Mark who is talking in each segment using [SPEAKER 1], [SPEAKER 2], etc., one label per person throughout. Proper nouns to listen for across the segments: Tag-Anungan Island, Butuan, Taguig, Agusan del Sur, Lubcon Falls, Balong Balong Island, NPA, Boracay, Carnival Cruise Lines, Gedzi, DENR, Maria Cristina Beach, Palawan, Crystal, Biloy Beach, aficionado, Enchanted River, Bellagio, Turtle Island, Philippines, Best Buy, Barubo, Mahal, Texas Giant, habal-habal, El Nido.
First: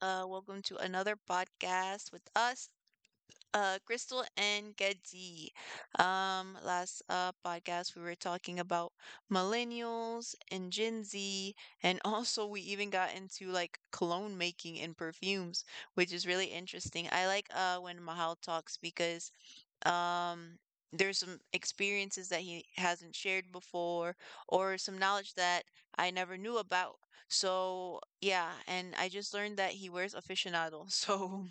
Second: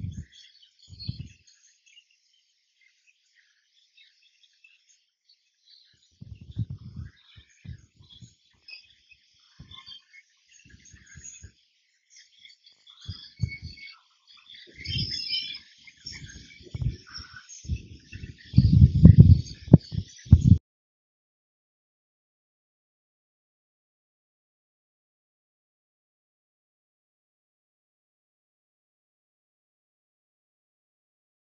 [SPEAKER 1] welcome to another podcast with us. Crystal and Gedzi. Last podcast we were talking about millennials and Gen Z, and also we even got into like cologne making and perfumes, which is really interesting. I like when Mahal talks because um there's some experiences that he hasn't shared before or some knowledge that I never knew about. So yeah, and I just learned that he wears aficionado. So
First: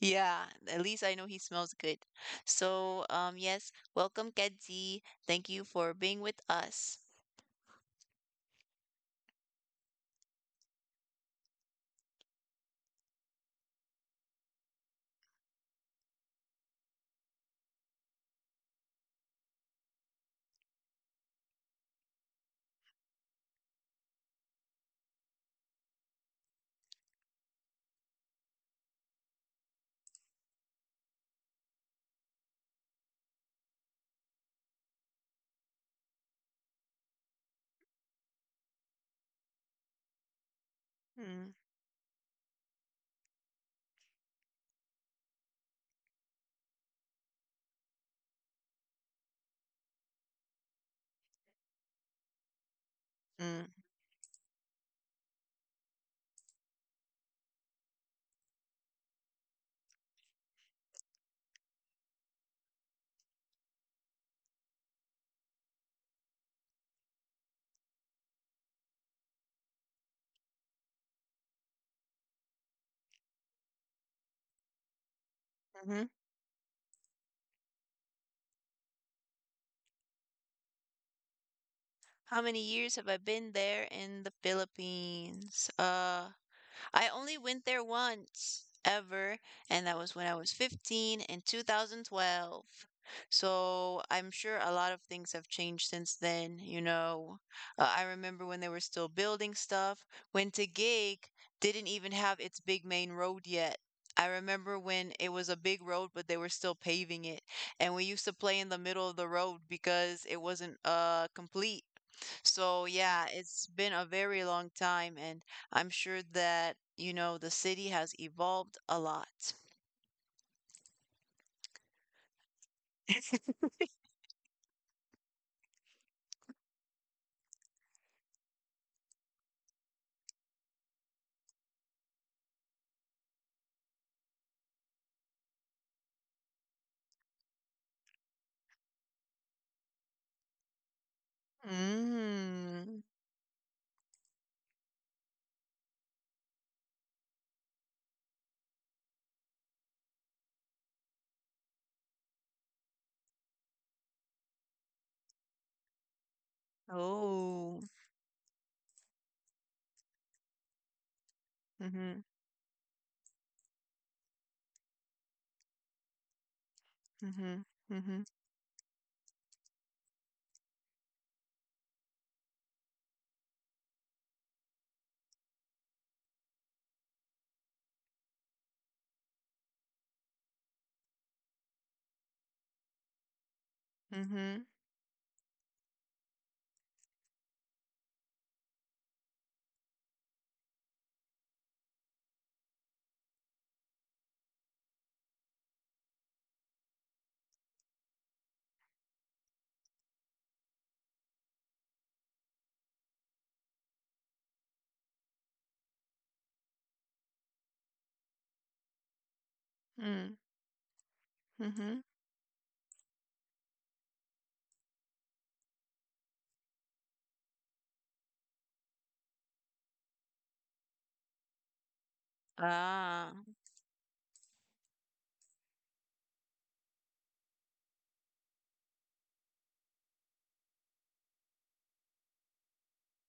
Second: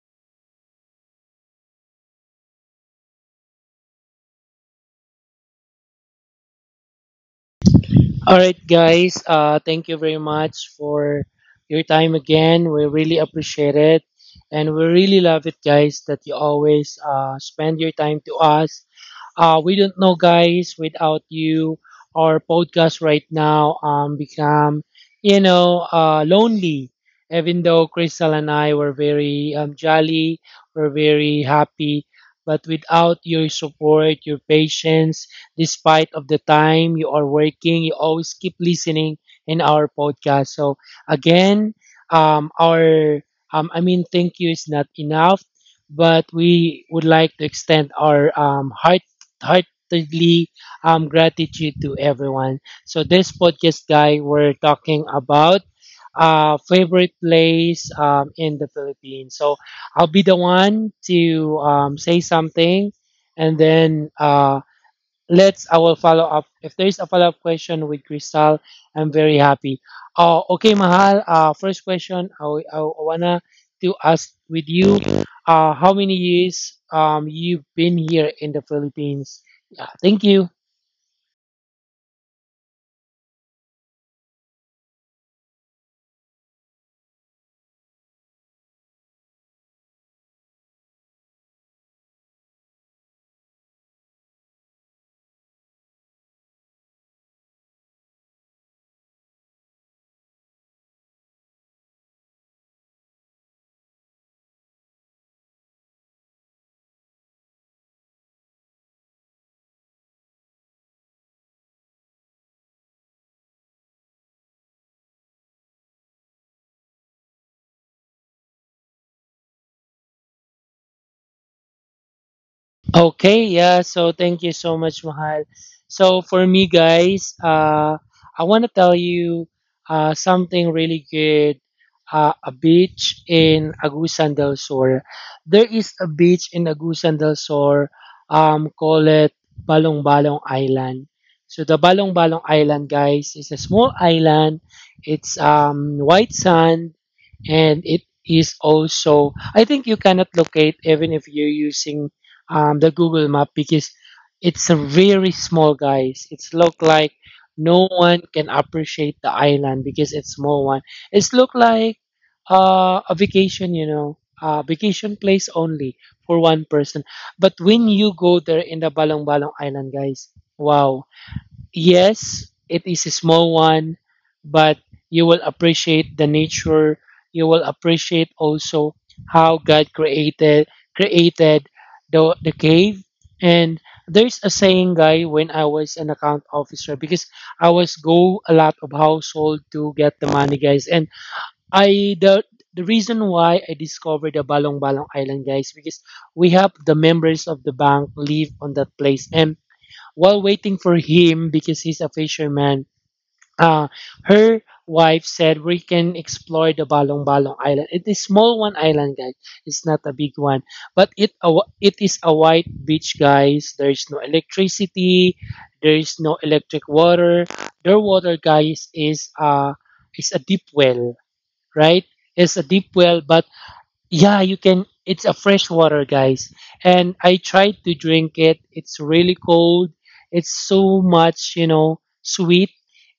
[SPEAKER 1] yeah, at least I know he smells good. So, yes, welcome, Kedzi. Thank you for being with us.
[SPEAKER 2] All right, guys. Thank you very much for your time again. We really appreciate it. And we really love it, guys, that you always spend your time to us. We don't know, guys. Without you, our podcast right now become lonely. Even though Crystal and I were very jolly, we're very happy, but without your support, your patience, despite of the time you are working, you always keep listening in our podcast. So
[SPEAKER 1] Mm.
[SPEAKER 2] again, um, our thank you is not enough, but we would like to extend our heartily gratitude to everyone. So this
[SPEAKER 1] Mm.
[SPEAKER 2] podcast, guy, we're talking about favorite place in the Philippines. So I'll be the one to say something, and then let's I will follow up. If there is a follow up question with Crystal, I'm very happy. Okay, Mahal. First question I, I wanna to ask with you. How
[SPEAKER 1] Hmm.
[SPEAKER 2] many years you've been here in the Philippines? Yeah, thank you.
[SPEAKER 1] How many years have I been there in the Philippines? I only went there once ever, and that was when I was 15 in 2012. So I'm sure a lot of things have changed since then, you know. I remember when they were still building stuff, when Taguig didn't even have its big main road yet. I remember when it was a big road, but they were still paving it. And we used to play in the middle of the road because it wasn't complete. So yeah, it's been a very long time, and I'm sure that, you know, the city has evolved a lot.
[SPEAKER 2] Okay, yeah. So thank you so much, Mahal. So for me, guys, I want to tell you something really good. A beach in Agusan del Sur. There is a beach in Agusan del Sur. Call it Balong Balong Island. So the Balong Balong Island,
[SPEAKER 1] Mm.
[SPEAKER 2] guys, is a small island. It's white sand, and it is also I think you cannot locate even if you're using the Google map, because it's a very small, guys. It's look like
[SPEAKER 1] Oh.
[SPEAKER 2] no one can appreciate the island because it's small one. It's look like
[SPEAKER 1] Mm-hmm.
[SPEAKER 2] a vacation, vacation place only for one person.
[SPEAKER 1] Mm-hmm.
[SPEAKER 2] But when you
[SPEAKER 1] Mm-hmm.
[SPEAKER 2] go there in the Balong Balong Island, guys, wow. Yes, it is a small one, but you will appreciate the nature. You will appreciate also how God created created the cave. And there's a
[SPEAKER 1] Mm-hmm.
[SPEAKER 2] saying, guy, when I was an account officer, because I was go a lot of household to get the money, guys. And I the reason why I discovered the Balong Balong Island, guys, because we have the members of the bank live on that place. And while waiting for him, because he's a fisherman, uh, her wife said we can explore the Balong Balong Island. It is small one island, guys. It's not a
[SPEAKER 1] Mm.
[SPEAKER 2] big one, but
[SPEAKER 1] Mm-hmm.
[SPEAKER 2] it is a white beach, guys. There is no electricity. There is no electric water. Their water, guys, is a deep well, right? It's a deep well,
[SPEAKER 1] Ah.
[SPEAKER 2] but yeah, you can. It's a fresh water, guys. And I tried to drink it. It's really cold. It's so much, you know, sweet.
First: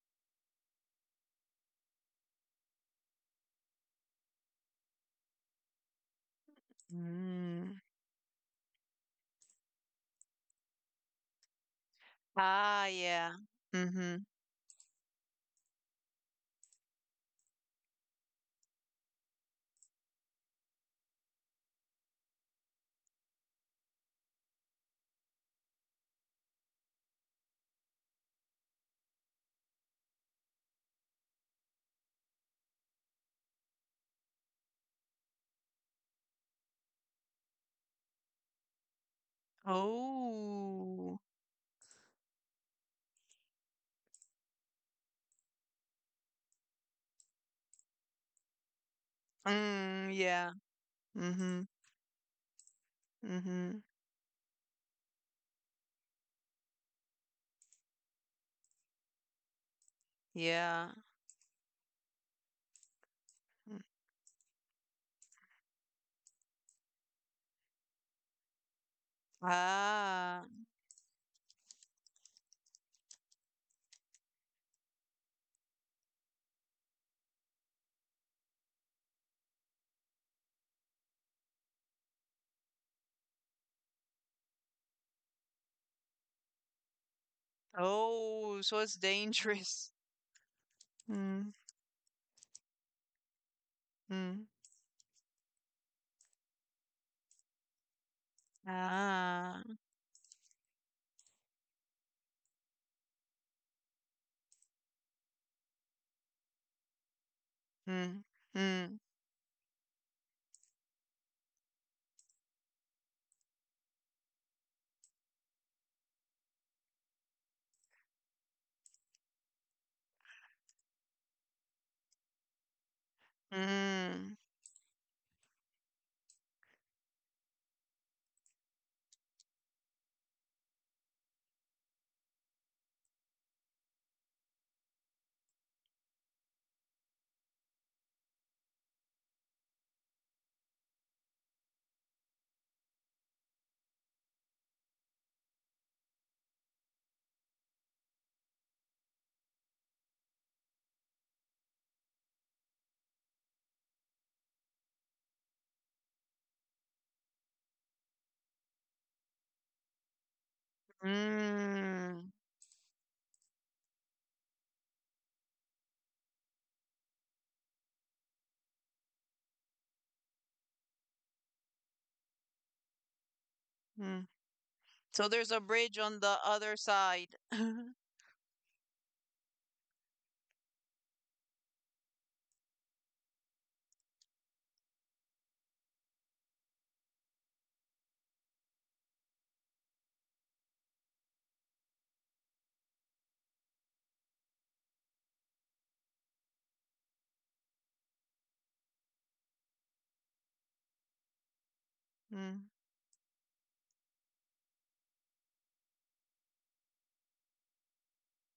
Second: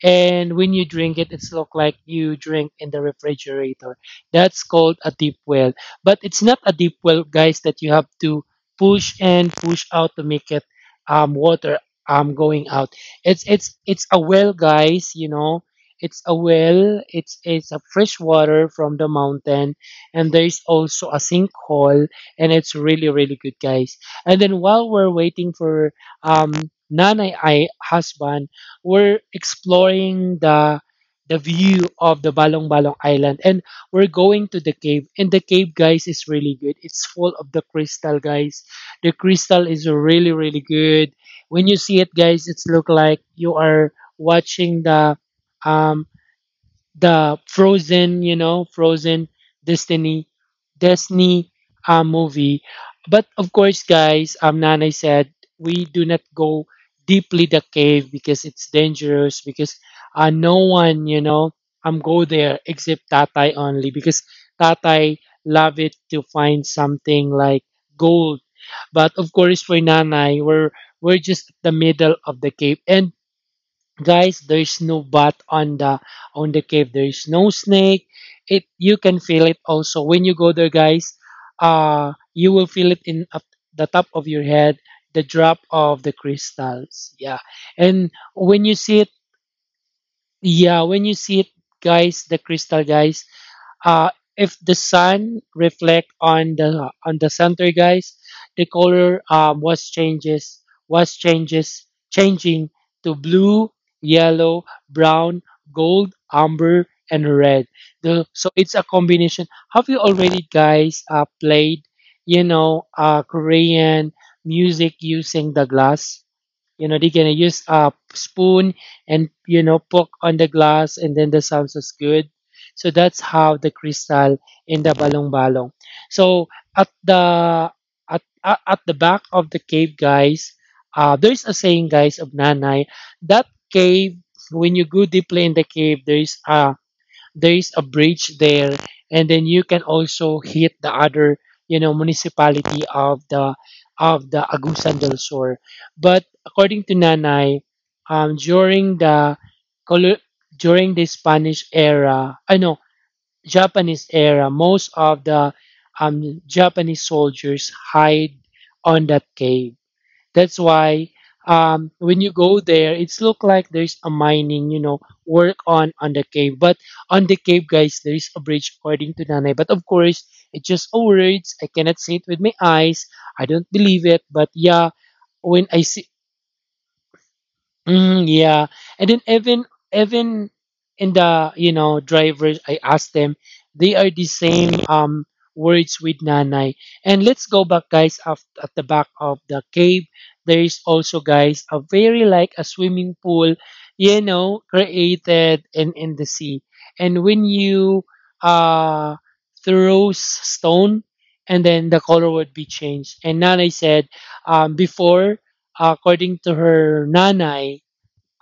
[SPEAKER 2] And when you drink it, it's look like you drink in the refrigerator. That's called a deep well. But it's not a deep well, guys,
[SPEAKER 1] Mm.
[SPEAKER 2] that you have to push and push out to make it water going
[SPEAKER 1] Ah,
[SPEAKER 2] out.
[SPEAKER 1] yeah.
[SPEAKER 2] It's it's a
[SPEAKER 1] Mm-hmm.
[SPEAKER 2] well, guys, you know. It's a well. It's a fresh water from the mountain, and there's also a sinkhole, and it's really really good, guys. And then while we're waiting for um nanay I husband, we're exploring the view of the Balong Balong Island. And we're going to the cave, and the cave, guys, is really good. It's full of the crystal, guys. The crystal is really really good.
[SPEAKER 1] Oh.
[SPEAKER 2] When you see it, guys, it's look like you are watching um the Frozen, you know, Frozen,
[SPEAKER 1] Mm,
[SPEAKER 2] destiny,
[SPEAKER 1] yeah.
[SPEAKER 2] Disney
[SPEAKER 1] Mm-hmm.
[SPEAKER 2] movie. But of
[SPEAKER 1] Mm-hmm.
[SPEAKER 2] course, guys, Nana said we do not go deeply the cave because it's dangerous, because no
[SPEAKER 1] Yeah.
[SPEAKER 2] one, you know, go there except Tatay
[SPEAKER 1] Mm.
[SPEAKER 2] only, because Tatay love it to find something like gold. But of course, for
[SPEAKER 1] Ah.
[SPEAKER 2] Nanay, we're just the middle of the cave. And guys, there's no bat on the cave, there's no snake. It you can feel it also when you go there, guys. Uh, you will feel it in up the top of your head, the drop of the crystals, yeah. And
[SPEAKER 1] Oh,
[SPEAKER 2] when
[SPEAKER 1] so
[SPEAKER 2] you
[SPEAKER 1] it's
[SPEAKER 2] see it,
[SPEAKER 1] dangerous.
[SPEAKER 2] yeah, when you see
[SPEAKER 1] Mm.
[SPEAKER 2] it, guys, the crystal, guys. Uh,
[SPEAKER 1] Hmm.
[SPEAKER 2] if the sun reflect on the center, guys, the color
[SPEAKER 1] Ah.
[SPEAKER 2] was changes changing to blue, yellow, brown, gold, amber, and red.
[SPEAKER 1] Mm.
[SPEAKER 2] The, so it's a
[SPEAKER 1] Mm.
[SPEAKER 2] combination. Have you already, guys, played, Korean music using the glass? You know, they're gonna use a spoon and you know poke on the glass, and then the sounds is good. So that's how the
[SPEAKER 1] Mm.
[SPEAKER 2] crystal in the Balong Balong. So at the back of the cave, guys, there's a saying, guys, of Nanay that cave. When you go deeply in the cave, there is a bridge there, and then you can also hit the other, you know, municipality of the Agusan del Sur. But according to Nanay, during the colo- during the Spanish era, I know Japanese era, most of the Japanese soldiers hide on that cave. That's why when
[SPEAKER 1] Mm.
[SPEAKER 2] you go there, it's look like there's a mining, you know, work on the cave. But on the cave, guys, there is a bridge according to Nanay. But of course, it's just a words. I cannot see it with my eyes. I don't believe
[SPEAKER 1] Mm.
[SPEAKER 2] it. But yeah,
[SPEAKER 1] So there's a
[SPEAKER 2] when I
[SPEAKER 1] bridge on
[SPEAKER 2] see
[SPEAKER 1] the other side.
[SPEAKER 2] mm, yeah. And then even in the, you know, drivers, I asked them, they are the same words with Nanay. And let's go back, guys. Af At the back of the cave, there is also, guys, a very like a swimming pool, you know, created in the sea. And when you uh throw stone, and then the color
[SPEAKER 1] Mm.
[SPEAKER 2] would be changed. And Nanay said, before, according to her nanay,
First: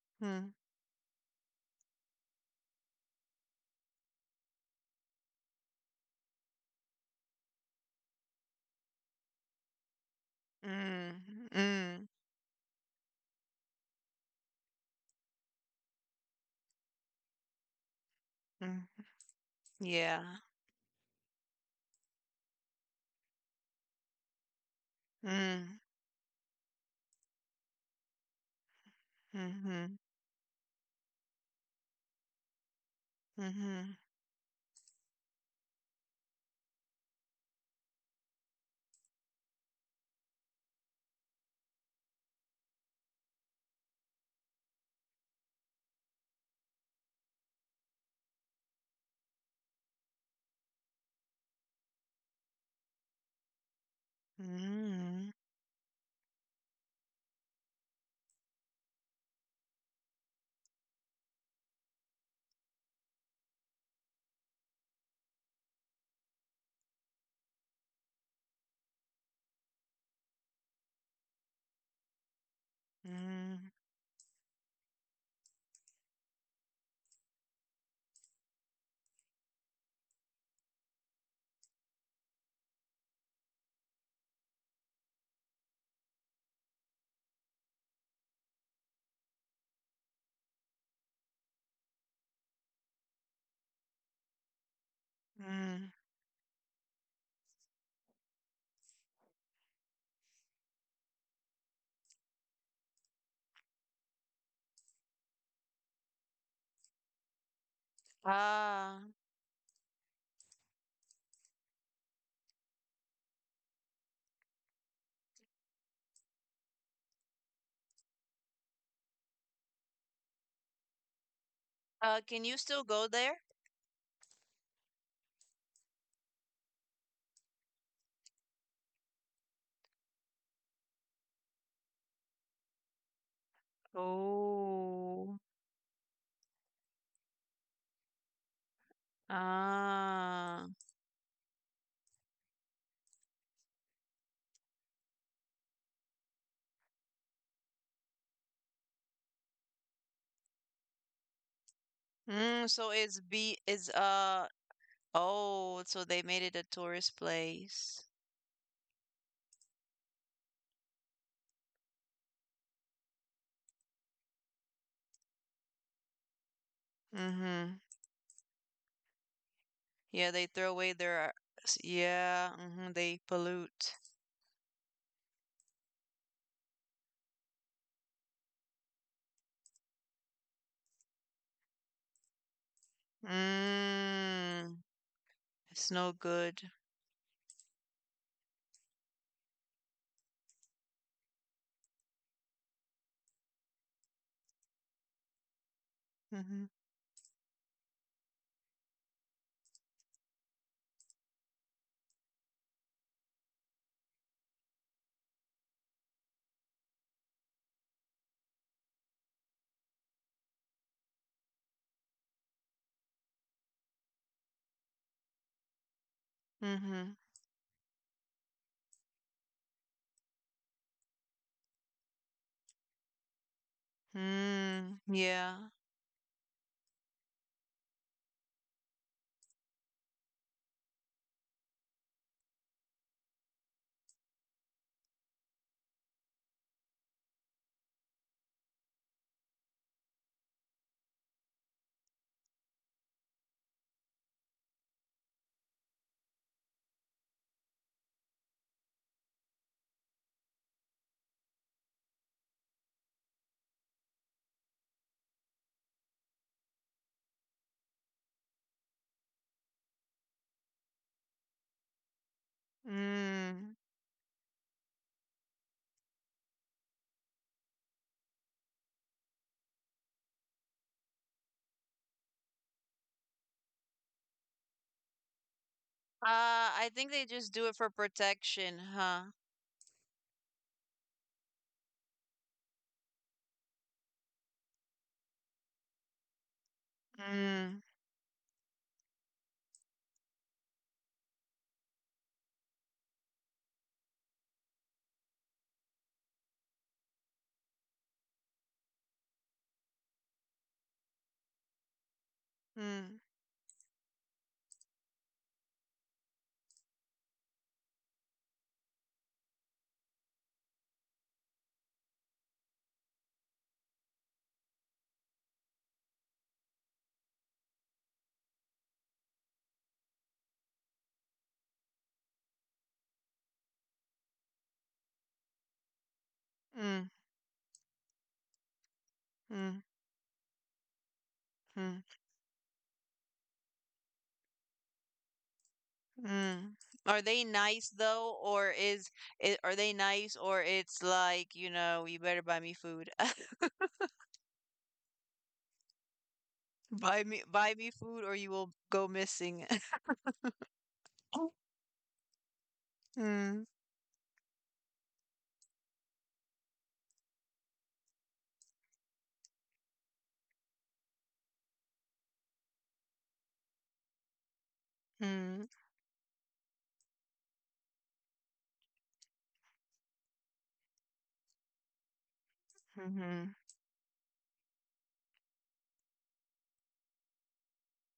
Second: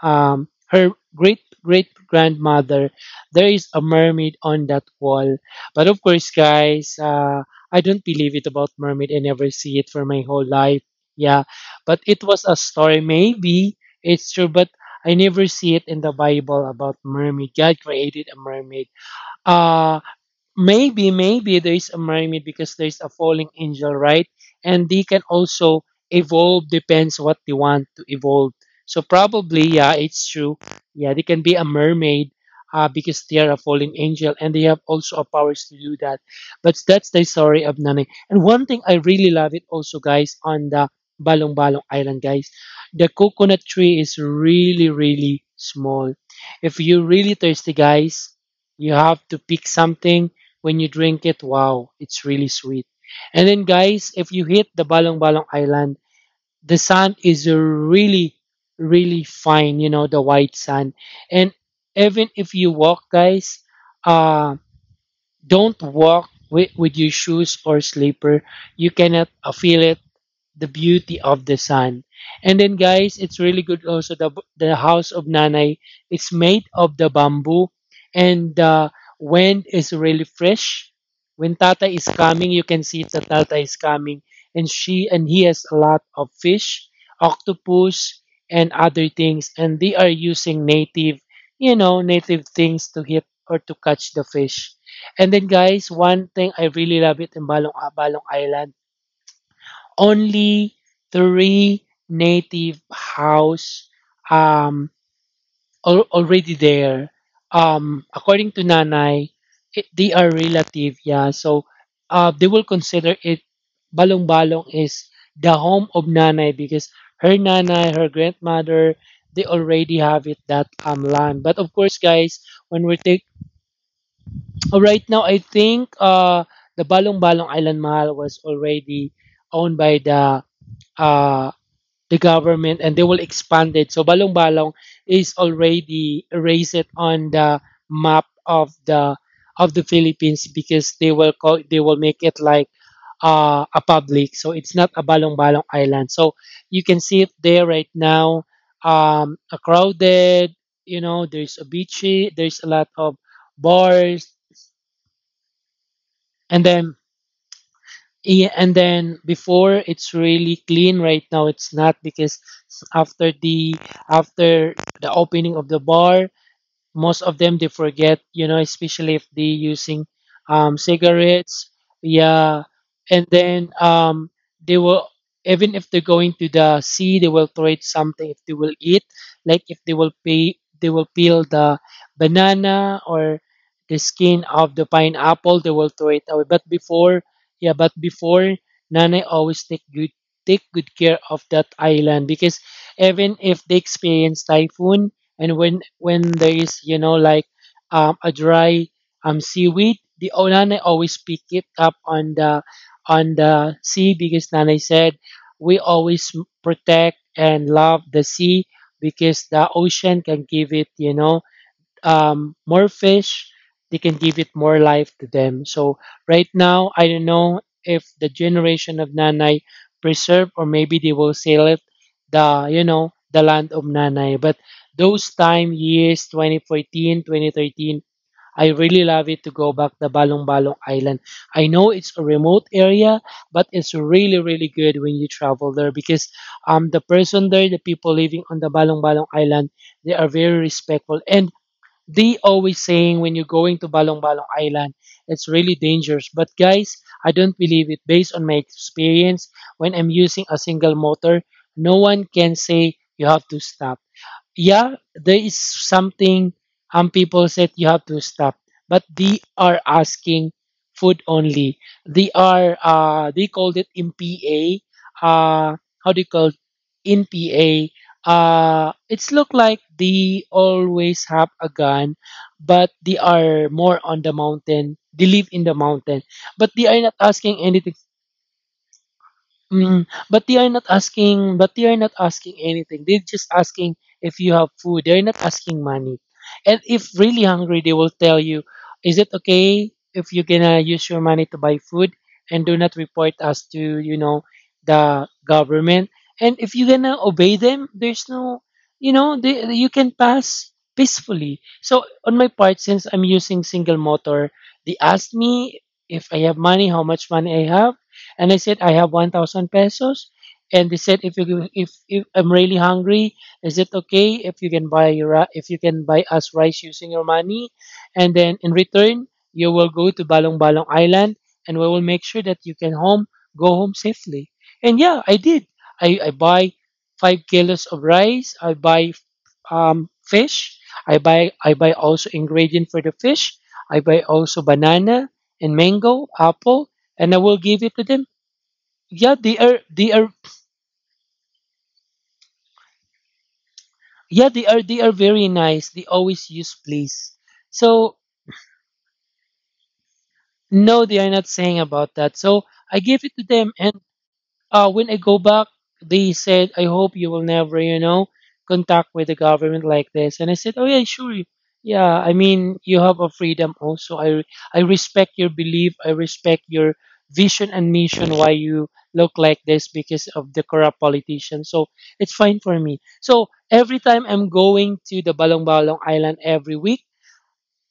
[SPEAKER 1] Mm.
[SPEAKER 2] her great great grandmother, there is a mermaid on that wall. But of course, guys, I don't believe it about mermaid. I never see it for my whole life. Yeah,
[SPEAKER 1] Mm.
[SPEAKER 2] but
[SPEAKER 1] Mm.
[SPEAKER 2] it was a story. Maybe it's true, but I never see it in the Bible about mermaid. God created a
[SPEAKER 1] Mm.
[SPEAKER 2] mermaid. Uh,
[SPEAKER 1] Yeah.
[SPEAKER 2] maybe there's a mermaid because there's a falling angel, right? And they can
[SPEAKER 1] Mm.
[SPEAKER 2] also evolve, depends what they want to evolve. So probably,
[SPEAKER 1] Mm-hmm.
[SPEAKER 2] yeah, it's true. Yeah, they can be a mermaid, because they are a
[SPEAKER 1] Mm-hmm.
[SPEAKER 2] falling angel and they have also a powers to do that. But that's the story of nani. And one thing I really love it also, guys, on the Balong Balong Island, guys, the coconut tree is really really small. If you're really thirsty, guys, you have to pick something. When you drink it, wow, it's really sweet. And then, guys, if you hit the Balong
[SPEAKER 1] Mm.
[SPEAKER 2] Balong Island, the sand is really, really fine, you know, the white sand. And even if you walk, guys, uh, don't walk with your shoes or slipper. You cannot feel it the beauty of the sun. And then, guys, it's really
[SPEAKER 1] Mm.
[SPEAKER 2] good also the house of Nanay. It's made of the bamboo, and the wind is really fresh. When Tata is coming, you can see that Tata is coming, and she and he has a lot of fish, octopus, and other things, and they are using native, you know, native things to hit or to catch the fish. And then,
[SPEAKER 1] Mm.
[SPEAKER 2] guys, one thing I really love it in Balong Balong Island, only three native house um, already there. According to
[SPEAKER 1] Ah,
[SPEAKER 2] Nanay, it, they are relative, yeah. So they will consider it Balong Balong is the home of Nanay, because her Nanay, her grandmother, they already have it that land. But of course,
[SPEAKER 1] can
[SPEAKER 2] guys,
[SPEAKER 1] you still
[SPEAKER 2] when we
[SPEAKER 1] go
[SPEAKER 2] take
[SPEAKER 1] there?
[SPEAKER 2] right now, I think the Balong Balong Island Mahal was already owned by the uh government, and they will expand it. So Balong Balong
[SPEAKER 1] Oh.
[SPEAKER 2] is already erased it on the map of the Philippines,
[SPEAKER 1] Ah.
[SPEAKER 2] because they will make it like a public. So it's not a Balong Balong island. So you can see it there right now. A crowded, there's a beachy,
[SPEAKER 1] Mm.
[SPEAKER 2] there's a
[SPEAKER 1] so
[SPEAKER 2] lot
[SPEAKER 1] it's
[SPEAKER 2] of
[SPEAKER 1] be is
[SPEAKER 2] bars,
[SPEAKER 1] uh Oh, so they made it a
[SPEAKER 2] and then,
[SPEAKER 1] tourist place.
[SPEAKER 2] yeah, and then before it's really clean. Right now it's not, because after the after the opening of the bar, most of
[SPEAKER 1] Mm-hmm.
[SPEAKER 2] them they forget, you know, especially if they using
[SPEAKER 1] Yeah, they throw away their.
[SPEAKER 2] cigarettes,
[SPEAKER 1] Yeah,
[SPEAKER 2] yeah.
[SPEAKER 1] mm-hmm, they
[SPEAKER 2] And then
[SPEAKER 1] pollute.
[SPEAKER 2] they will, even if they're going to the sea they will throw it something. If they will eat, like, if they will pay, they will peel the banana or the skin
[SPEAKER 1] Mm,
[SPEAKER 2] of the pineapple, they
[SPEAKER 1] it's
[SPEAKER 2] will
[SPEAKER 1] no
[SPEAKER 2] throw it away.
[SPEAKER 1] good.
[SPEAKER 2] But before, yeah, but before, nana always take good care of that island, because even if they experience typhoon, and when
[SPEAKER 1] Mm-hmm.
[SPEAKER 2] there is, you know, like a dry seaweed, the, oh, nanay always pick it up on the sea because nanay said we always protect and love the sea, because the ocean can give it, you know, more fish, they can give it more life to them. So right now,
[SPEAKER 1] Mm-hmm.
[SPEAKER 2] I don't know if the generation of Nanay preserve, or maybe they will sell it, the, you know, the land of Nanay. But
[SPEAKER 1] Mm,
[SPEAKER 2] those
[SPEAKER 1] yeah.
[SPEAKER 2] time years 2014, 2013, I really love it to go back the Balong Balong Island. I know it's a remote area, but it's really really good when you travel there, because the person there, the people living on the Balong Balong Island, they are very respectful, and they always saying when you're going to Balong Balong Island, it's really dangerous. But guys, I don't believe it. Based on my experience, when I'm using a single motor, no one can say you have to stop. Yeah, there is something, people said you have to stop, but they are asking food only. They are they
[SPEAKER 1] Mm.
[SPEAKER 2] called it MPA. Uh how do you call it? NPA. It's look like they always have a gun, but they are more on the mountain. They live in the mountain,
[SPEAKER 1] I
[SPEAKER 2] but they
[SPEAKER 1] think
[SPEAKER 2] are
[SPEAKER 1] they
[SPEAKER 2] not
[SPEAKER 1] just do it
[SPEAKER 2] asking
[SPEAKER 1] for
[SPEAKER 2] anything.
[SPEAKER 1] protection, huh?
[SPEAKER 2] Mm, but they are not asking, but they are not asking anything. They're just asking if you have food. They're not asking money. And if really
[SPEAKER 1] Mm.
[SPEAKER 2] hungry, they will tell you, is it okay if you're gonna use your money to buy food and do not report us to, you know, the government? And if you're gonna obey them, there's no, you know, they, you can pass peacefully. So on my part,
[SPEAKER 1] Mm.
[SPEAKER 2] since I'm using single motor, they asked me if I have money, how much money I have. And I said, I have 1,000 pesos. And they said, if you if I'm really hungry, is it okay if you can buy if you can buy us rice using your money? And then in return, you will go to Balong Balong Island, and we will make sure that you can home go home safely. And yeah, I did. I buy
[SPEAKER 1] Mm.
[SPEAKER 2] 5 kilos of rice. I buy
[SPEAKER 1] Mm.
[SPEAKER 2] fish. I
[SPEAKER 1] Mm.
[SPEAKER 2] buy also ingredient for the fish. I buy also banana and mango,
[SPEAKER 1] Mm.
[SPEAKER 2] apple,
[SPEAKER 1] Are they
[SPEAKER 2] and I will
[SPEAKER 1] nice
[SPEAKER 2] give it to
[SPEAKER 1] though,
[SPEAKER 2] them.
[SPEAKER 1] or is
[SPEAKER 2] Yeah,
[SPEAKER 1] it, are
[SPEAKER 2] they
[SPEAKER 1] they
[SPEAKER 2] are,
[SPEAKER 1] nice,
[SPEAKER 2] they are.
[SPEAKER 1] or it's like, you better buy me food.
[SPEAKER 2] Yeah, they are, they are very nice, they always use
[SPEAKER 1] Buy me,
[SPEAKER 2] please.
[SPEAKER 1] buy me food, or
[SPEAKER 2] So
[SPEAKER 1] you will go missing.
[SPEAKER 2] no, they are not saying about that. So I gave it
[SPEAKER 1] Mm.
[SPEAKER 2] to them. And when I go back, they said, I hope you will never, you know, contact with the government like this. And I said, oh yeah, sure. Yeah, I mean, you have a freedom also. I respect
[SPEAKER 1] Mm.
[SPEAKER 2] your belief. I respect your vision and mission, why you look like this, because of the corrupt politician. So it's fine for me.
[SPEAKER 1] Mhm.
[SPEAKER 2] So every time I'm going to the Balong Balong Island every week,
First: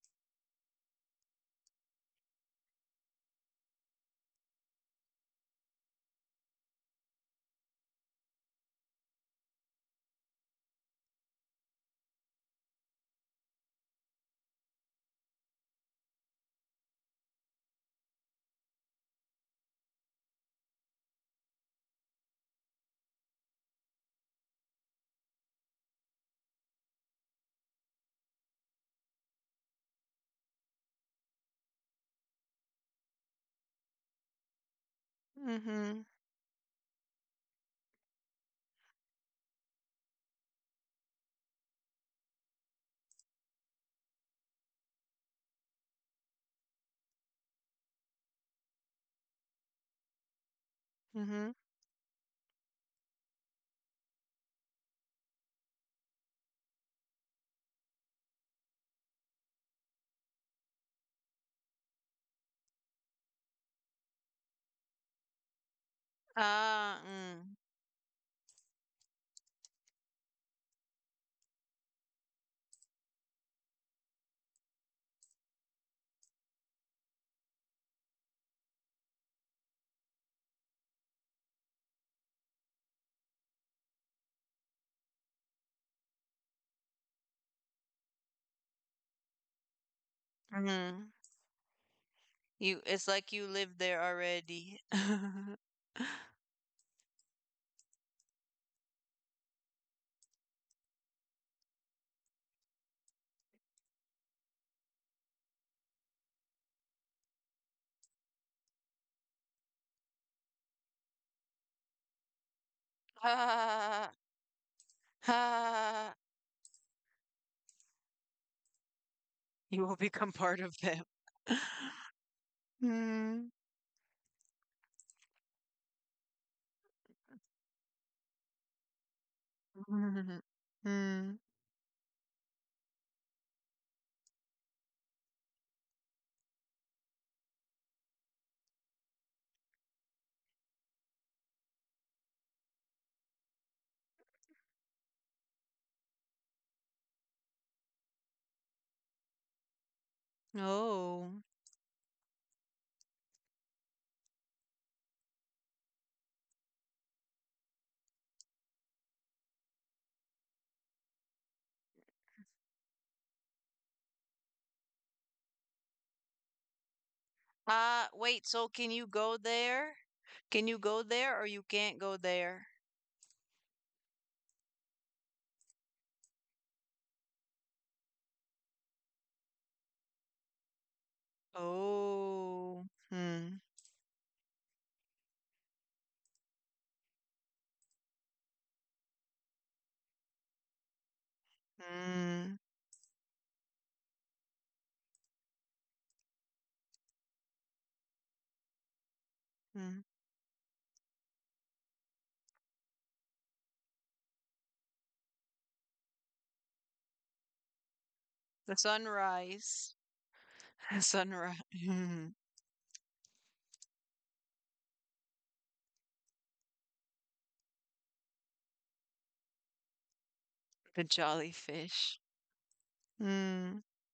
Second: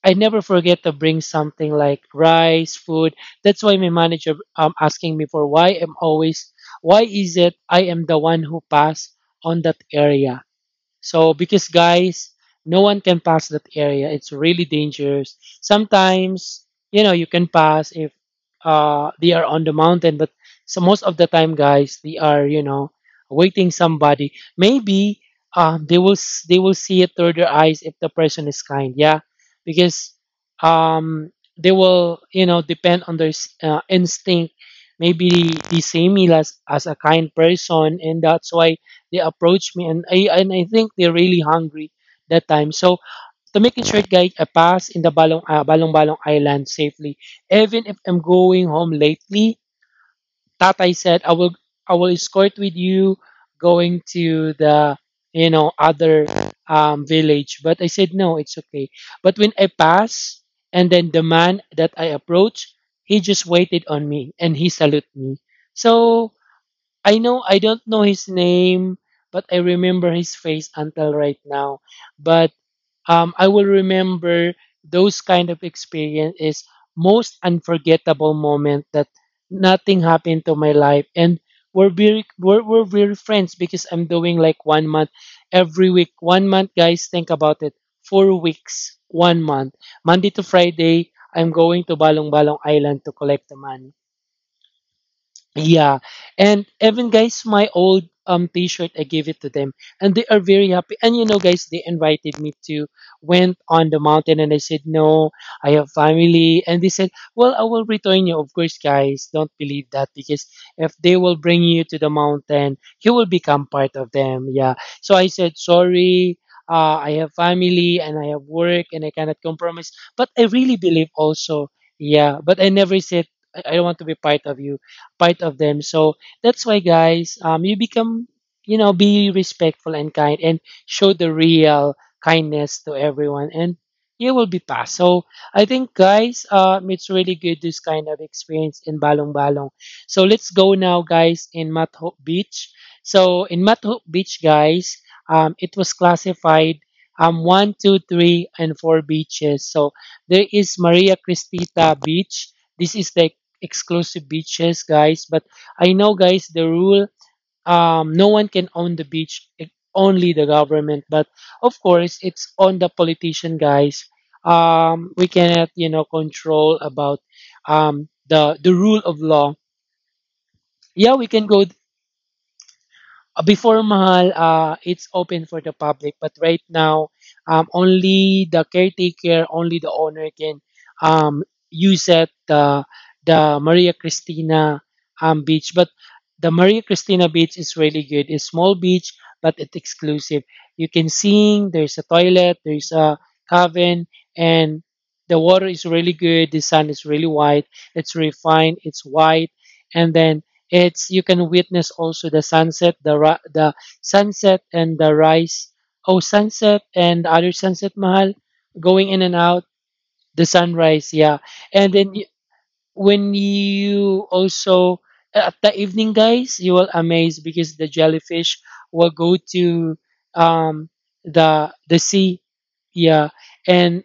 [SPEAKER 2] I never forget to bring something like rice, food. That's why my manager asking me for why I'm always, why is it I am the one who pass on that area. So because guys, no one can pass that area. It's really dangerous. Sometimes, you know, you can pass if they are on the mountain, but so most of the time guys, they are, you know, waiting somebody. Maybe they will see it through their eyes if the person is kind. Yeah. Because um they will, you know, depend on their instinct. Maybe they
[SPEAKER 1] Mhm.
[SPEAKER 2] see me as, a kind person, and that's why they approached me, and I think they're really hungry that time. So to make it short, guys, I pass in the Balong, Balong Balong Island safely. Even if I'm going home lately, Tatay said
[SPEAKER 1] Mhm.
[SPEAKER 2] I will escort with you going to the, you know, other village. But I said no, it's okay. But when I pass, and then the man that I approached, he just waited on me and he saluted me. So
[SPEAKER 1] Ah.
[SPEAKER 2] I know,
[SPEAKER 1] Mm.
[SPEAKER 2] I don't know his name, but I remember his face until right now. But I will remember those kind of experience is most unforgettable moment, that nothing happened to my life, and we're very friends, because I'm doing like one month every week. One month, guys, think about it. 4 weeks, one month. Monday to
[SPEAKER 1] Mhm.
[SPEAKER 2] Friday, I'm going to Balong Balong
[SPEAKER 1] You,
[SPEAKER 2] Island
[SPEAKER 1] it's
[SPEAKER 2] to
[SPEAKER 1] like you
[SPEAKER 2] collect the
[SPEAKER 1] live
[SPEAKER 2] money.
[SPEAKER 1] there already.
[SPEAKER 2] Yeah, and even guys, my old t-shirt, I gave it to them, and they are very happy. And you know, guys, they invited me to went on the mountain, and I said no, I have family, and they said, well, I will return you. Of course, guys, don't believe that, because if they will bring you to the mountain, you will become part
[SPEAKER 1] Ah.
[SPEAKER 2] of them. Yeah, so I said
[SPEAKER 1] Ah.
[SPEAKER 2] sorry. I have family and I have work, and I cannot
[SPEAKER 1] You
[SPEAKER 2] compromise.
[SPEAKER 1] will become
[SPEAKER 2] But I
[SPEAKER 1] part of
[SPEAKER 2] really
[SPEAKER 1] them.
[SPEAKER 2] believe also, yeah. But I never said
[SPEAKER 1] Mm.
[SPEAKER 2] I don't want to be part of you, part of them. So that's why, guys, you become, you know, be respectful and
[SPEAKER 1] Mhm.
[SPEAKER 2] kind, and show the
[SPEAKER 1] Mm.
[SPEAKER 2] real kindness to everyone, and you will be passed. So I think, guys, it's really good this kind of experience in Balong Balong. So let's go now, guys, in Matho Beach. So in Matho Beach, guys, it was classified one, two, three, and four beaches. So there is Maria
[SPEAKER 1] Oh.
[SPEAKER 2] Cristita Beach. This is the exclusive beaches, guys. But I know, guys, the rule, no one can own the beach, only the government. But of course, it's on the politician, guys. We cannot, you know, control about
[SPEAKER 1] Ah, wait,
[SPEAKER 2] the
[SPEAKER 1] so can you
[SPEAKER 2] rule of
[SPEAKER 1] go
[SPEAKER 2] law.
[SPEAKER 1] there? Can you go
[SPEAKER 2] Yeah, we
[SPEAKER 1] there or
[SPEAKER 2] can
[SPEAKER 1] you
[SPEAKER 2] go.
[SPEAKER 1] can't go there?
[SPEAKER 2] Before Mahal, it's open for the public, but right now, only the caretaker, only the owner can um, use it.
[SPEAKER 1] Oh.
[SPEAKER 2] The
[SPEAKER 1] Hmm.
[SPEAKER 2] Maria Cristina beach, but the Maria Cristina beach is really good. It's small beach, but it's exclusive. You can sing. There's a
[SPEAKER 1] Hmm.
[SPEAKER 2] toilet. There's a cabin, and the water is really good. The sun is really white. It's refined. It's white,
[SPEAKER 1] Mm.
[SPEAKER 2] and then it's you can witness also the sunset, the sunset and the rise. Oh, sunset and other sunset, mahal,
[SPEAKER 1] The
[SPEAKER 2] going in and out.
[SPEAKER 1] sunrise.
[SPEAKER 2] The sunrise, yeah.
[SPEAKER 1] Sunrise.
[SPEAKER 2] And then when you also at the evening, guys, you will amaze because the jellyfish will go to um
[SPEAKER 1] The
[SPEAKER 2] the
[SPEAKER 1] jellyfish.
[SPEAKER 2] sea, yeah.
[SPEAKER 1] Mm.
[SPEAKER 2] And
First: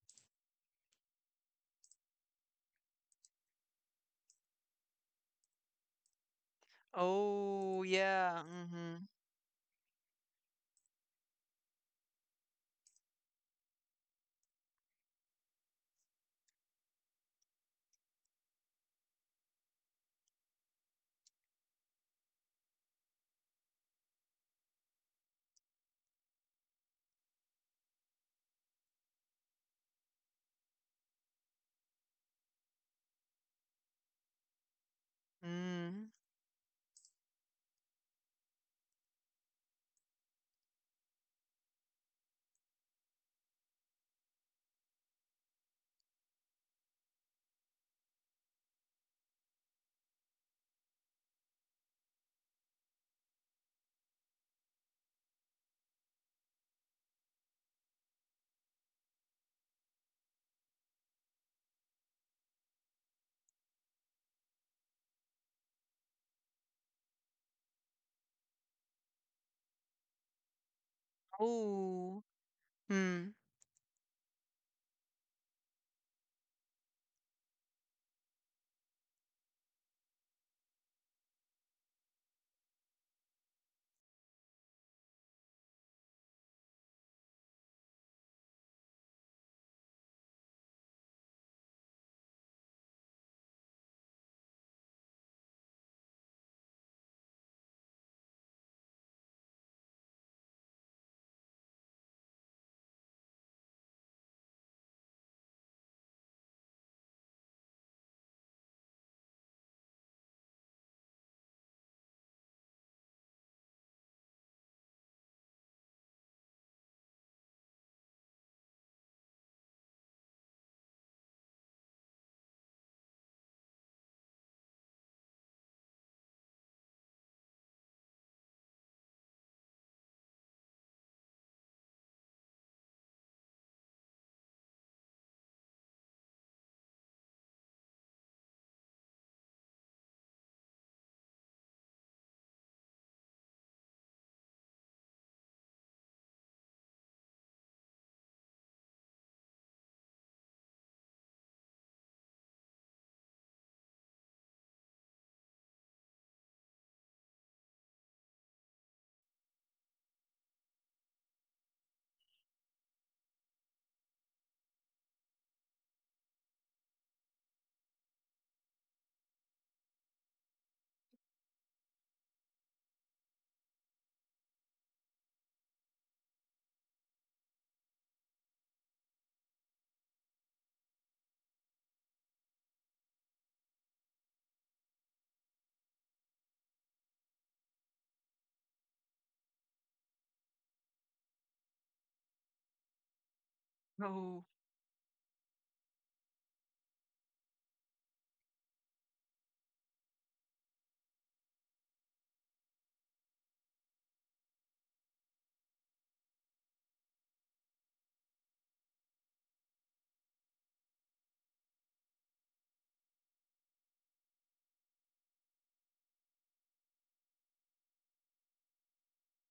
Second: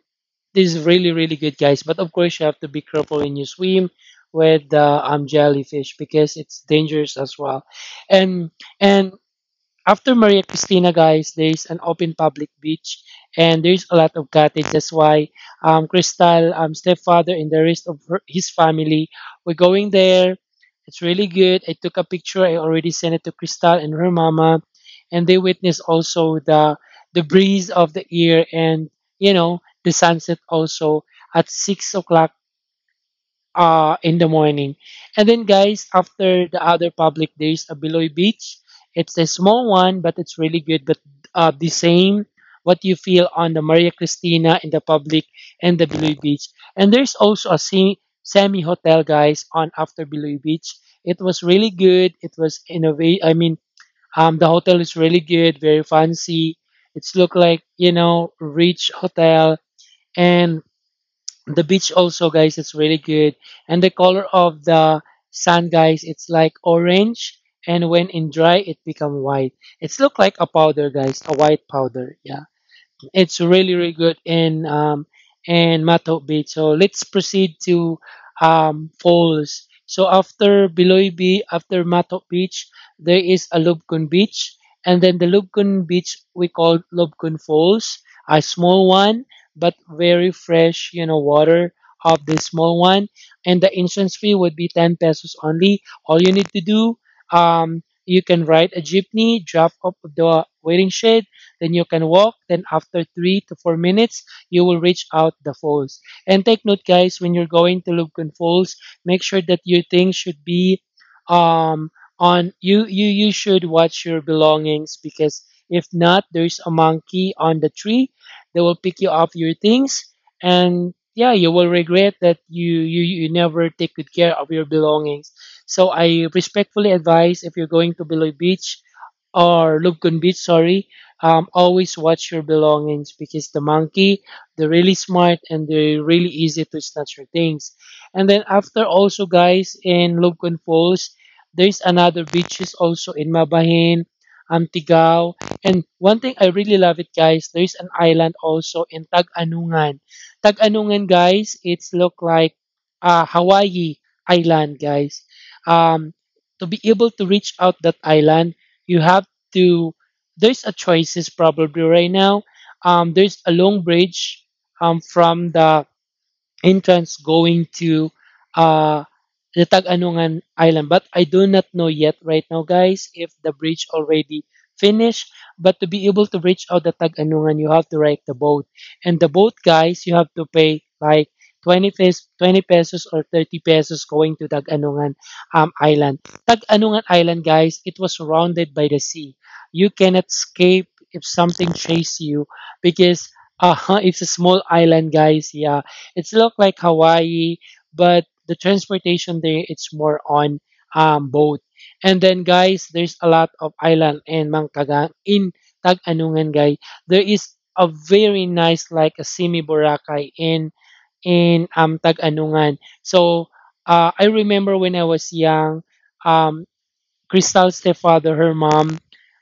[SPEAKER 2] these really, really good guys. But of course, you have to be careful when you swim with jellyfish, because it's dangerous as well.
[SPEAKER 1] Oh, yeah.
[SPEAKER 2] And
[SPEAKER 1] Mhm.
[SPEAKER 2] and after Maria Cristina, guys, there's an open public beach, and there's a lot of cottage. That's why Crystal, stepfather, and the rest of her, his family were going there. It's really good. I took a picture. I already sent it to Crystal and her mama, and they witnessed also the breeze of the air, and, you know, the sunset also at 6 o'clock in the morning. And then, guys,
[SPEAKER 1] Mm.
[SPEAKER 2] after the other public, there's a Biloy Beach. It's a small one, but it's really good. But the same what you feel on the Maria Cristina, in the public and the Biloy Beach. And there's also a semi hotel, guys, on after Biloy Beach. It was really good. It was innovate. I mean, the hotel is really good, very fancy. It's look like, you know, rich hotel, and the beach also, guys, it's really good, and the color of the sand, guys, it's like orange, and when in dry it become white. It's look like a powder, guys, a white powder,
[SPEAKER 1] Oh.
[SPEAKER 2] yeah.
[SPEAKER 1] Mm.
[SPEAKER 2] It's really really good in Mato Beach. So let's proceed to falls. So after Biloy Bay, after Mato Beach, there is a Lubcon Beach, and then the Lubcon Beach we call Lubcon Falls, a small one but very fresh, you know, water of this small one. And the entrance fee would be 10 pesos only. All you need to do, you can ride a jeepney, drop off the waiting shed, then you can walk. Then after 3 to 4 minutes, you will reach out the falls. And take note, guys, when you're going to Lubcon Falls, make sure that your things should be um on you, you you should watch your belongings, because if not, there's a monkey on the tree. They will pick you up your things, and yeah, you will regret that you never take good care of your belongings. So I respectfully advise if you're going to Biloy Beach or Lubcon Beach, sorry, always watch your belongings because the monkey, they're really smart and they're really easy to snatch your things. And then after also guys in Lubcon Falls, there's another beaches also in Mabahin, Antigao. And one thing I really love it guys, there's an island also in Tag-Anungan. Tag-Anungan guys, it's look like Hawaii island guys. Um, to be able to reach out that island, you have to there's a choices probably right now. There's a long bridge from the entrance going to uh, the Tag-Anungan Island. But I do not know yet right now, guys, if the bridge already finished. But to be able to reach out the Tag-Anungan, you have to ride the boat. And the boat, guys, you have to pay like 20 pesos, 20 pesos or 30 pesos going to Tag-Anungan Island. Tag-Anungan Island, guys, it was surrounded by the sea. You cannot escape if something chase you because uh, it's a
[SPEAKER 1] Oh.
[SPEAKER 2] small island, guys. Yeah. It's look like Hawaii, but the transportation there it's more on boat. And then guys, there's a lot of island in Mangkagang in Tag-Anungan guys. There is a very nice like a Simi Boracay in in Tag-Anungan. So I remember when I was young, um, Crystal's stepfather, her mom,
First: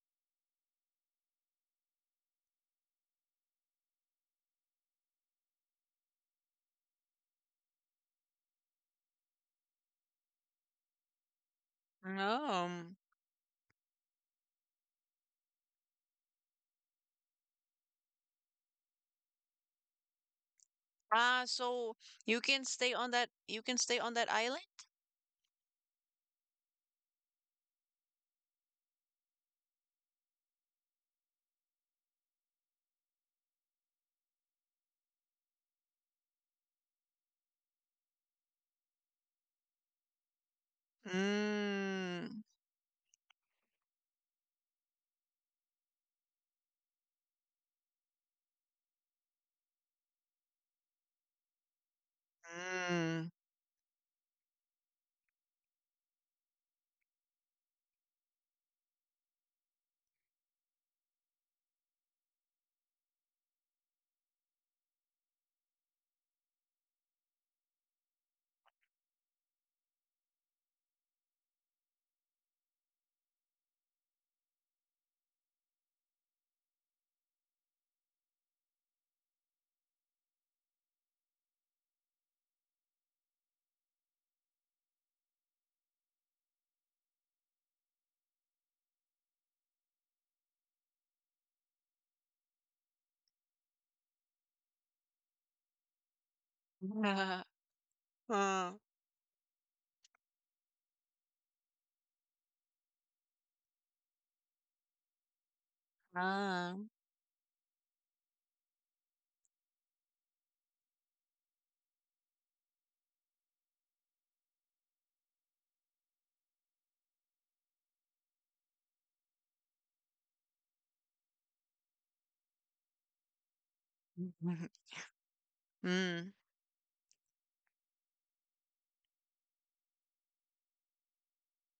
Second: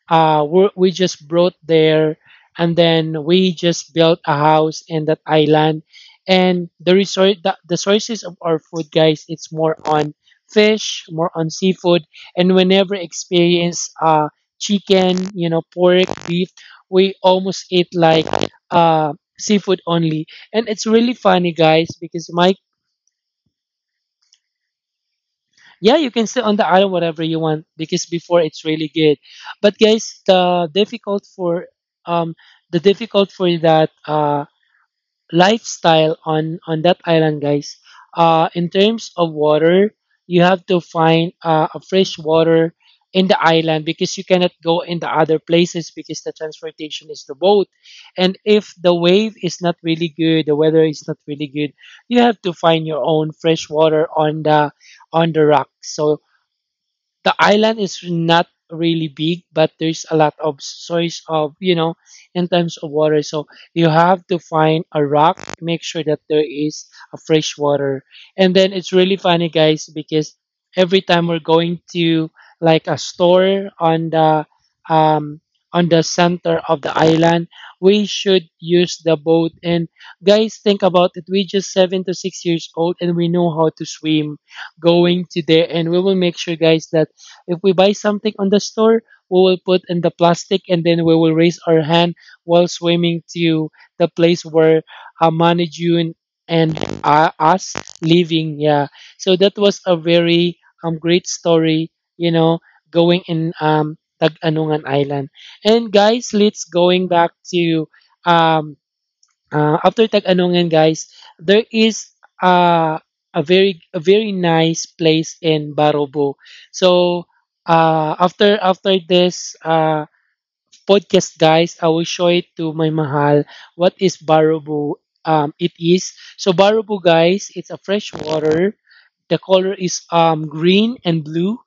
[SPEAKER 2] we just brought there, and then we just built a house in that island. And the resort, the sources of our food, guys, it's more on fish, more on seafood, and
[SPEAKER 1] Um.
[SPEAKER 2] whenever experience chicken, you know, pork, beef, we almost ate like uh seafood only. And it's really
[SPEAKER 1] Ah,
[SPEAKER 2] funny, guys,
[SPEAKER 1] so
[SPEAKER 2] because
[SPEAKER 1] you
[SPEAKER 2] my—
[SPEAKER 1] can stay on that island?
[SPEAKER 2] Yeah, you can sit on the island whatever you want because before it's really good. But guys, um the difficult for that lifestyle on that island, guys. In terms of water, you have to find a fresh
[SPEAKER 1] Mm.
[SPEAKER 2] water in the island because you cannot go in the other places because the transportation is the boat. And if the wave is not really good, the weather is not really good, you have to find your
[SPEAKER 1] Mm.
[SPEAKER 2] own fresh water on the rock. So the island is not really big but there's a lot of source of, you know, in terms of water, so you have to find a rock, make sure that there is a fresh water. And then it's really funny guys because every time we're going to like a store um on the center of the island, we should use the boat. And guys, think about it, we just 7 to 6 years old and we know how to swim going to there. And we will make sure guys that if we buy something on the store, we will put in the plastic and then we will raise our hand while swimming to the place where Manijun and us
[SPEAKER 1] Ah.
[SPEAKER 2] living.
[SPEAKER 1] Ah.
[SPEAKER 2] Yeah. So that was a very great story, you know, going in Tag-Anungan Island. And guys,
[SPEAKER 1] Ah.
[SPEAKER 2] let's going back to um after Tag-Anongan guys, there is uh, a very nice place in Barobo. So after this podcast, guys, I will show it to my mahal what is barubu it is.
[SPEAKER 1] Mm.
[SPEAKER 2] So barubu, guys, it's a fresh water. The color is green and blue,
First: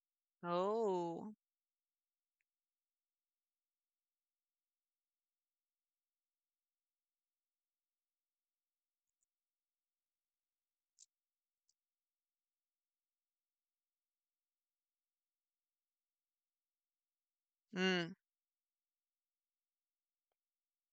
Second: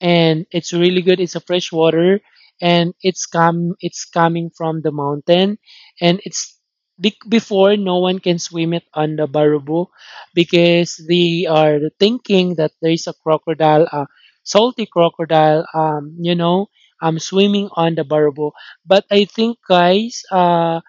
[SPEAKER 2] and it's really good. It's
[SPEAKER 1] Oh.
[SPEAKER 2] a fresh water, and it's coming from the mountain, and before no one can swim it on the barubu because they are thinking that there is a crocodile, a salty crocodile, you know, swimming on the
[SPEAKER 1] Mm.
[SPEAKER 2] barubu. But I think guys,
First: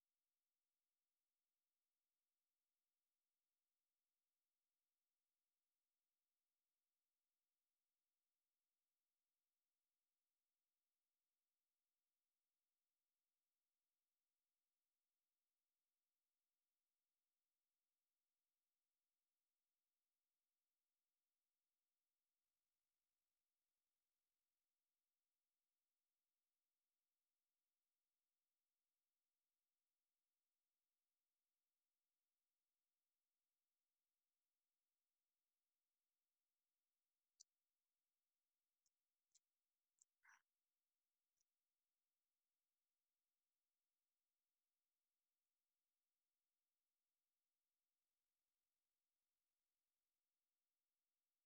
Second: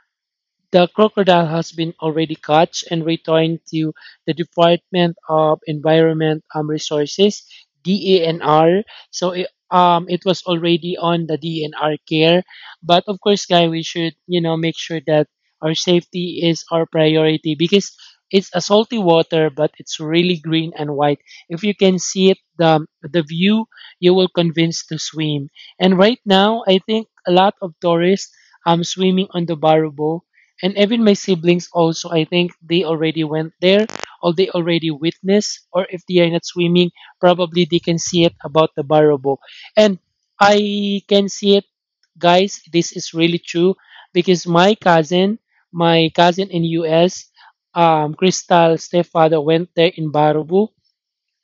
[SPEAKER 2] the crocodile has been already caught and returned to the Department of Environment Resources (DENR). So it, it was already on the DNR care. But of course, guys, we should, you know, make sure that our safety is our priority because it's a salty water, but it's really green and white. If you can see it, the view, you will convince to swim. And right now, I think a lot of tourists swimming on the Barubo, and even my siblings also, I think they already went there or they already witnessed. Or if they are not swimming, probably they can see it about the barabo. And I can see it, guys, this is really true because my cousin, my cousin in us, Crystal stepfather went there in barabo.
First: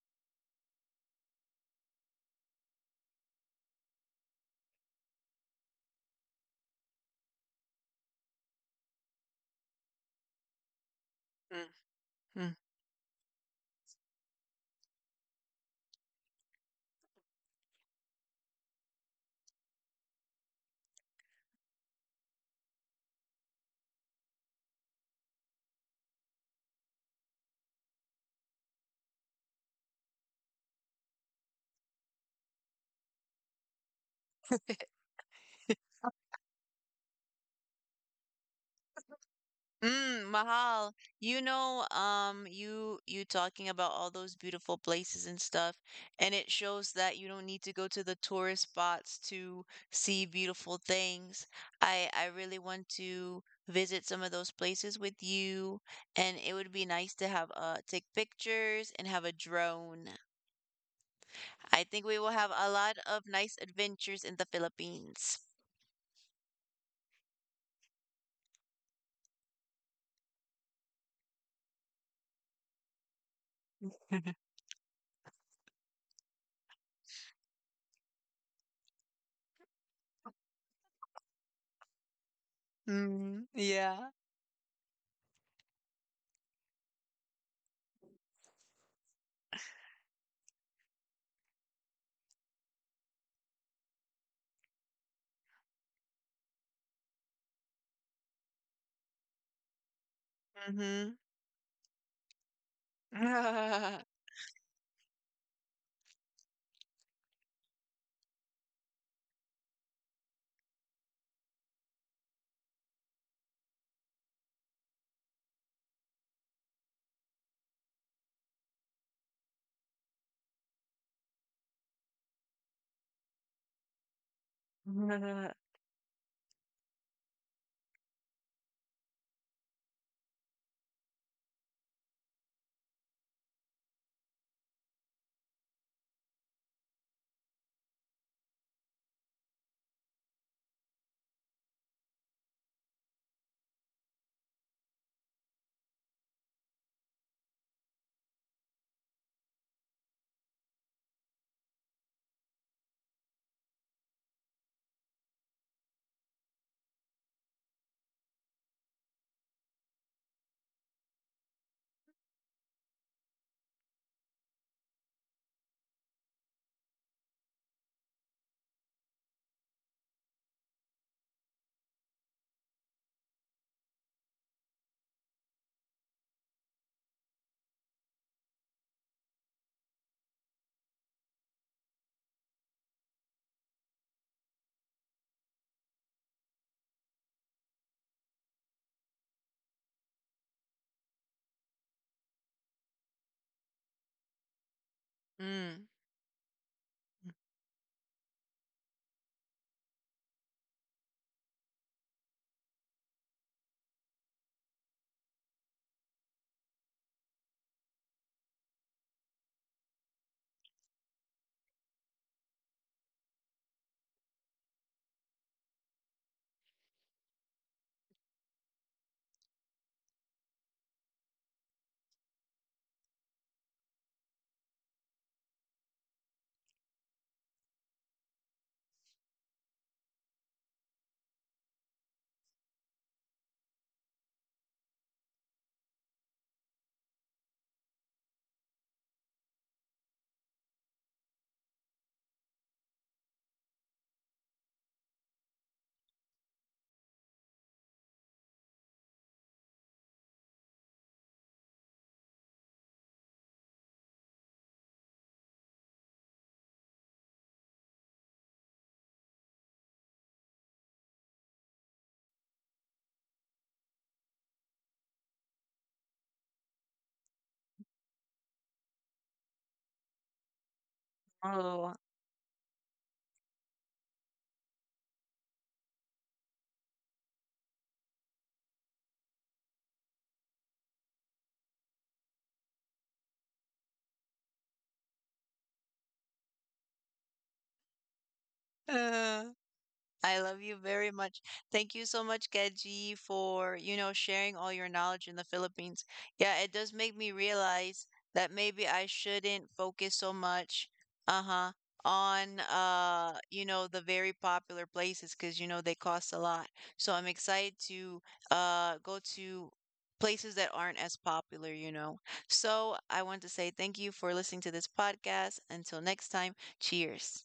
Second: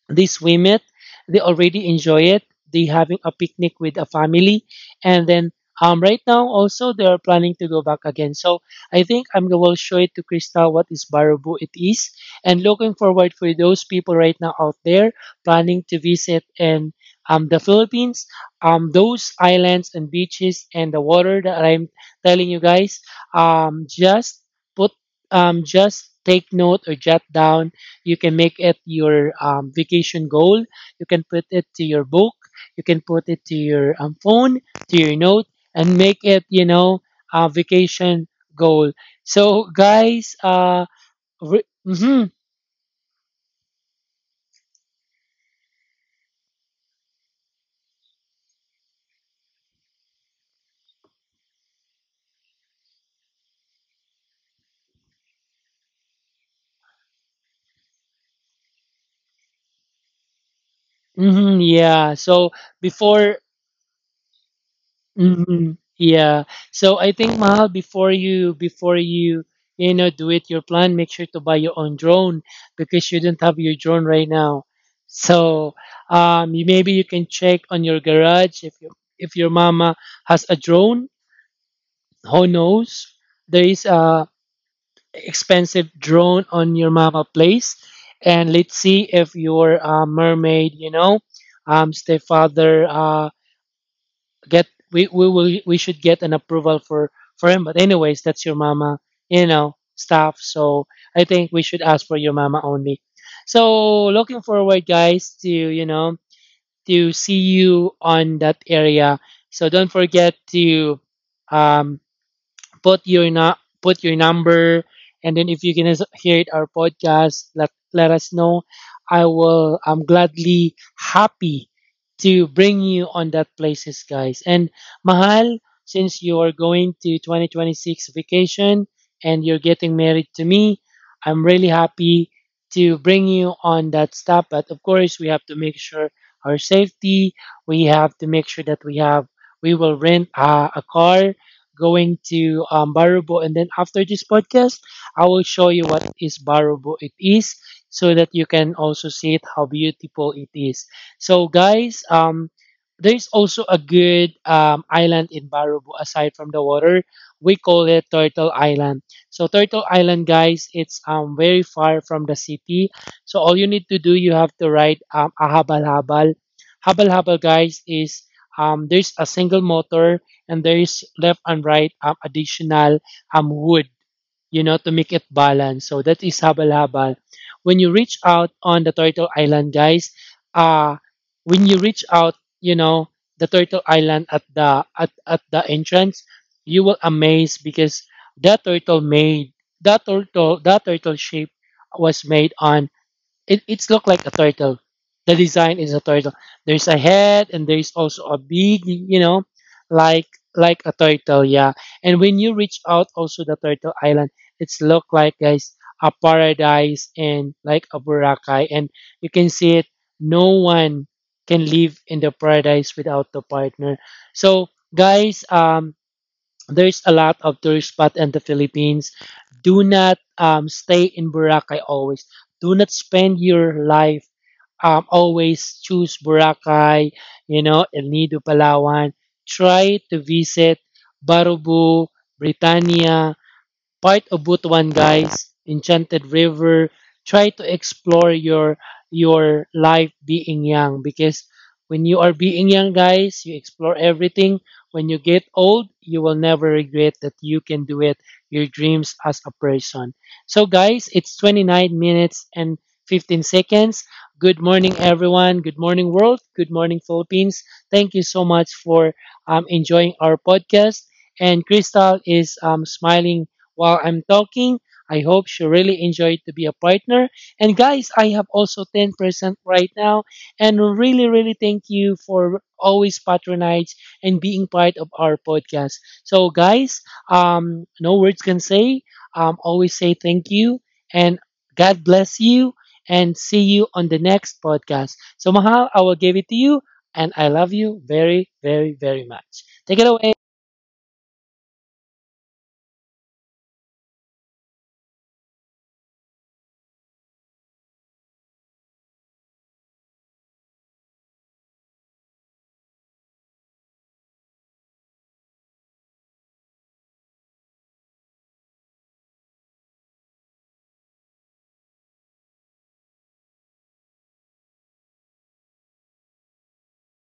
[SPEAKER 2] They swim it, they already enjoy it, they having a picnic with a family. And then right now also they are planning to go back again. So I think I'm going to show it to Crystal what is baraboo it
[SPEAKER 1] Mm.
[SPEAKER 2] is,
[SPEAKER 1] Mm.
[SPEAKER 2] and looking forward for those people right now out there planning to visit in the Philippines, those islands and beaches and the water that I'm telling you, guys. Um, just put— just take note or jot down. You can make it your vacation goal. You can put it to your book. You can put it to your phone, to your note, and make it, you know, a vacation goal. So,
[SPEAKER 1] Mm.
[SPEAKER 2] guys,
[SPEAKER 1] Mahal,
[SPEAKER 2] mhm,
[SPEAKER 1] you talking about all those beautiful places and stuff, and it shows that you don't need to go to the tourist spots to see beautiful things. I really want to visit some of those places with you, and it would be nice to have take pictures and have a drone.
[SPEAKER 2] mhm,
[SPEAKER 1] I think
[SPEAKER 2] yeah.
[SPEAKER 1] we will have
[SPEAKER 2] So,
[SPEAKER 1] a lot of
[SPEAKER 2] before
[SPEAKER 1] nice adventures in the Philippines.
[SPEAKER 2] hmm yeah. So I think Mahal, before you, you know, do it your plan, make sure to buy your own drone because you don't have your drone right now. So you, maybe you can check on your garage if your mama has a drone. Who knows?
[SPEAKER 1] Mm,
[SPEAKER 2] There is
[SPEAKER 1] yeah.
[SPEAKER 2] a expensive drone on your mama place, and let's see if your mermaid, you know, stepfather get— we should get an approval for him. But anyways, that's your mama, you know, stuff. So
[SPEAKER 1] Mm-hmm.
[SPEAKER 2] I think we should ask for your mama only. So looking forward, guys, to, you know, to see you on that area. So don't forget to um put your put your number. And then if you can hear it, our podcast, let let us know. I will, I'm gladly happy to bring you on that places, guys. And Mahal, since you are going to 2026 vacation and you're getting married to me, I'm really happy to bring you on that step. But of course we have to make sure our safety, we have to make sure that we have, we will rent a car going to Barubo. And then after this podcast, I will show you what is Barubo it is so that you can also see it, how beautiful it is. So guys, there's also a good island in Barubo aside from the water. We call it Turtle Island. So Turtle Island, guys, it's very far from the city. So all you need to do, you have to ride a habal habal. Habal habal, guys, is there's a single motor and there is left and right additional wood, you know, to make it balance. So that is habal-habal. When you reach out on the Turtle Island, guys, uh, when you reach out, you know, the Turtle Island at the at the entrance, you will amaze because that turtle made that turtle shape was made on— It it's look like a turtle. The
[SPEAKER 1] Mm.
[SPEAKER 2] design is a turtle. There's a head and there's also a beak, you know, like like a turtle, yeah. And when you reach out also the turtle island, it's look like guys a paradise and like a Boracay. And you can see it, no one can live in the paradise without the partner. So guys, there's a lot of tourist spot in the Philippines. Do not stay in Boracay always. Do not spend your life, always choose Boracay, you know, El Nido, Palawan. Try to visit Barubu, Britannia, part of Butuan, guys. Enchanted River. Try to explore your life being young because when you are being young, guys, you explore everything. When you get old, you will never regret that you can do it. Your dreams as a person. So, guys, it's 29 minutes and 15 seconds. Good morning, everyone. Good morning, world. Good morning, Philippines. Thank you so much for enjoying our podcast. And Crystal is smiling while I'm talking. I hope she really enjoyed to be a partner. And guys, I have also 10% right now. And really, really
[SPEAKER 1] Oh,
[SPEAKER 2] thank you for always patronizing and being part of our podcast. So guys, no words can say. Always say thank you and God bless you and see you on the next podcast. So Mahal, I will give it to you and I love you very, very, very
[SPEAKER 1] uh,
[SPEAKER 2] much. Take it
[SPEAKER 1] I
[SPEAKER 2] away.
[SPEAKER 1] love you very much. Thank you so much, Keji, for, sharing all your knowledge in the Philippines. Yeah, it does make me realize that maybe I shouldn't focus so much, uh-huh, on the very popular places because you know they cost a lot. So I'm excited to go to places that aren't as popular. So I want to say thank you for listening to this podcast. Until next time, cheers.